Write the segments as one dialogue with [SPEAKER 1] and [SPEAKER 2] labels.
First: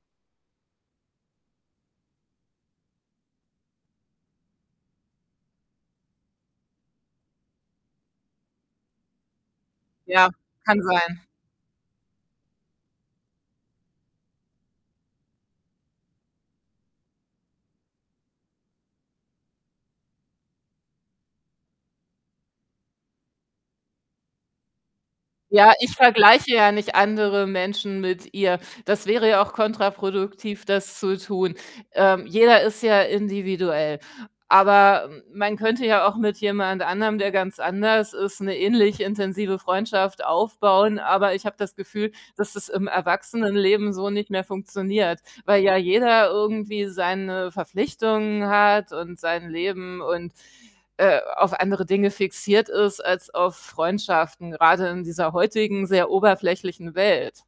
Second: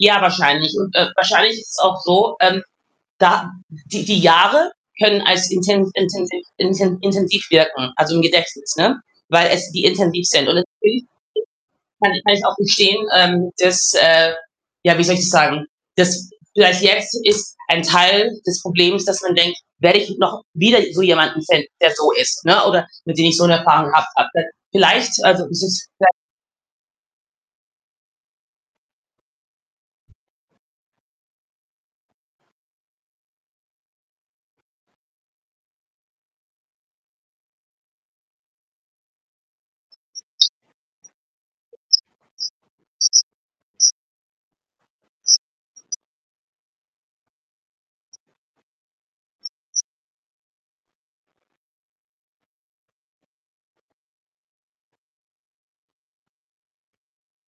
[SPEAKER 1] Ja, wahrscheinlich. Und, äh, wahrscheinlich ist es auch so, ähm, da die die Jahre können als inten intensiv inten intensiv wirken, also, im Gedächtnis, ne? Weil es die intensiv
[SPEAKER 2] Ja,
[SPEAKER 1] sind. Und
[SPEAKER 2] kann
[SPEAKER 1] natürlich
[SPEAKER 2] sein.
[SPEAKER 1] kann kann ich auch gestehen, ähm, dass, äh ja, wie soll ich das sagen? Dass vielleicht jetzt ist ein Teil des Problems, dass man denkt, werde ich noch wieder so jemanden finden, der so ist, ne, oder mit dem ich so 'ne Erfahrung gehabt hatte? Vielleicht, also, ist
[SPEAKER 2] Ja,
[SPEAKER 1] es
[SPEAKER 2] ich
[SPEAKER 1] ja
[SPEAKER 2] vergleiche ja nicht andere Menschen mit ihr. Das wäre ja auch kontraproduktiv, das zu tun. Ähm, jeder ist ja individuell, aber m man könnte ja auch mit jemand anderem, der ganz anders ist, 'ne ähnlich intensive Freundschaft aufbauen, aber ich habe das Gefühl, dass das im Erwachsenenleben so nicht mehr funktioniert, weil ja jeder irgendwie seine Verpflichtungen hat und sein Leben und, äh, auf andere Dinge fixiert ist als auf Freundschaften, gerade in dieser heutigen, sehr oberflächlichen Welt.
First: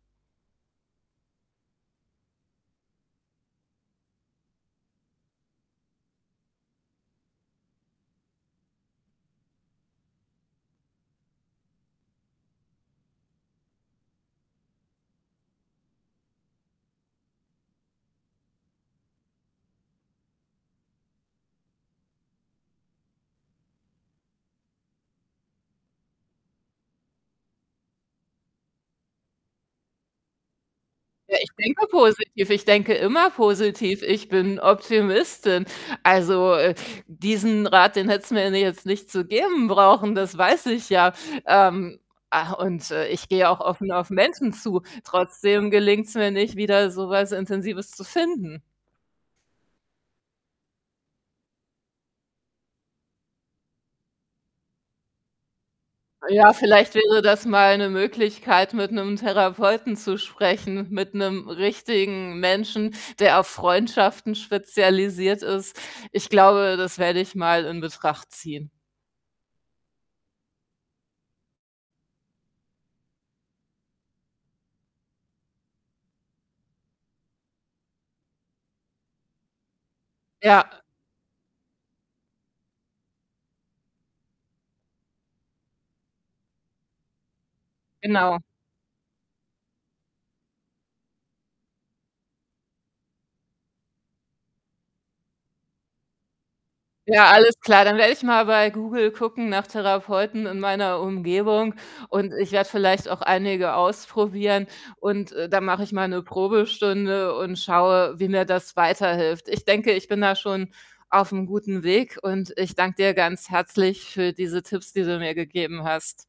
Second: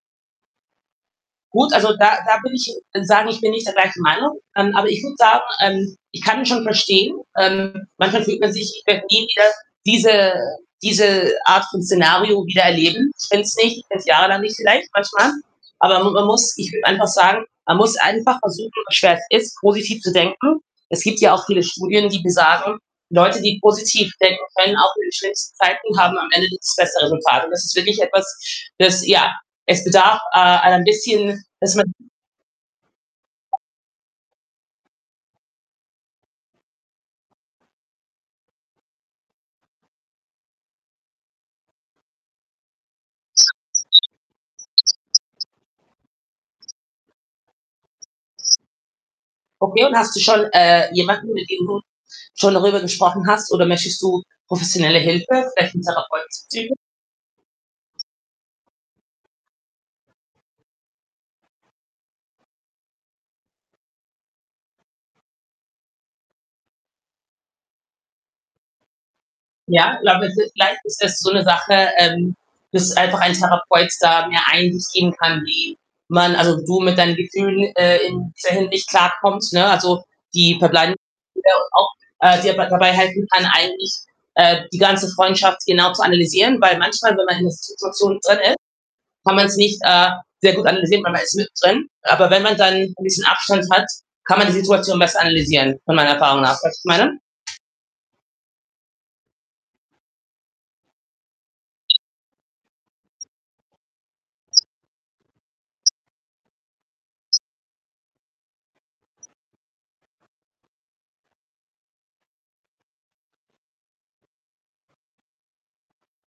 [SPEAKER 1] Gut, also, da da bin ich [unintelligible] sagen, ich bin nicht der gleichen Meinung, ähm, aber ich würde sagen, ähm, ich kann schon verstehen. Ähm, manchmal fühlt man sich, ich könnte nie wieder diese diese Art von Szenario wieder erleben. Ich fände es nicht jahrelang nicht vielleicht manchmal, aber man man muss ich würde einfach sagen man muss einfach versuchen, so schwer es schwer es ist, positiv zu denken. Es gibt ja auch viele Studien, die besagen, Leute, die positiv denken, können auch in den schlimmsten Zeiten haben am Ende das bessere Resultat. Und das ist wirklich etwas, es ja, es bedarf, äh, ein
[SPEAKER 2] Ja,
[SPEAKER 1] bisschen,
[SPEAKER 2] ich
[SPEAKER 1] dass
[SPEAKER 2] denke
[SPEAKER 1] man
[SPEAKER 2] positiv. Ich denke immer positiv. Ich bin Optimistin. Also, äh, diesen Rat, den hättest du mir jetzt nicht zu geben brauchen, das weiß ich ja. Ähm, ah, und äh, ich gehe auch offen auf Menschen zu. Trotzdem gelingt's mir nicht, wieder so was Intensives zu finden.
[SPEAKER 1] Okay, und hast du schon, äh, jemanden, mit dem du schon darüber gesprochen hast oder möchtest du professionelle Hilfe, vielleicht 'nen Therapeut
[SPEAKER 2] Ja,
[SPEAKER 1] zuziehen?
[SPEAKER 2] vielleicht wäre das mal 'ne Möglichkeit, mit 'nem Therapeuten zu sprechen, mit 'nem richtigen Menschen, der auf Freundschaften spezialisiert ist. Ich glaube, das werde ich mal in Betracht ziehen.
[SPEAKER 1] Ja, ich glaube, es ist vielleicht ist das so 'ne Sache, ähm, dass einfach ein Therapeut da mehr Einsicht geben kann, wie man also, du mit deinen Gefühlen, äh, in dieser Hinsicht klarkommt, ne? Also, die
[SPEAKER 2] Ja.
[SPEAKER 1] verbleibende [unintelligible] auch, äh, dir bei dabei helfen kann, eigentlich, äh, die ganze Freundschaft genau zu analysieren, weil manchmal, wenn man in 'ner Si Situation drin
[SPEAKER 2] Genau.
[SPEAKER 1] ist, kann man es nicht, äh, sehr gut analysieren, weil man ist mit drin. Aber wenn man dann 'n bisschen Abstand hat, kann man die Situation besser analysieren von meiner Erfahrung nach. Weißt du, was ich meine?
[SPEAKER 2] Ja, alles klar. Dann werde ich mal bei Google gucken nach Therapeuten in meiner Umgebung und ich werde vielleicht auch einige ausprobieren. Und, äh, dann mache ich mal 'ne Probestunde und schaue, wie mir das weiterhilft. Ich denke, ich bin da schon auf 'm guten Weg und ich danke dir ganz herzlich für diese Tipps, die du mir gegeben hast.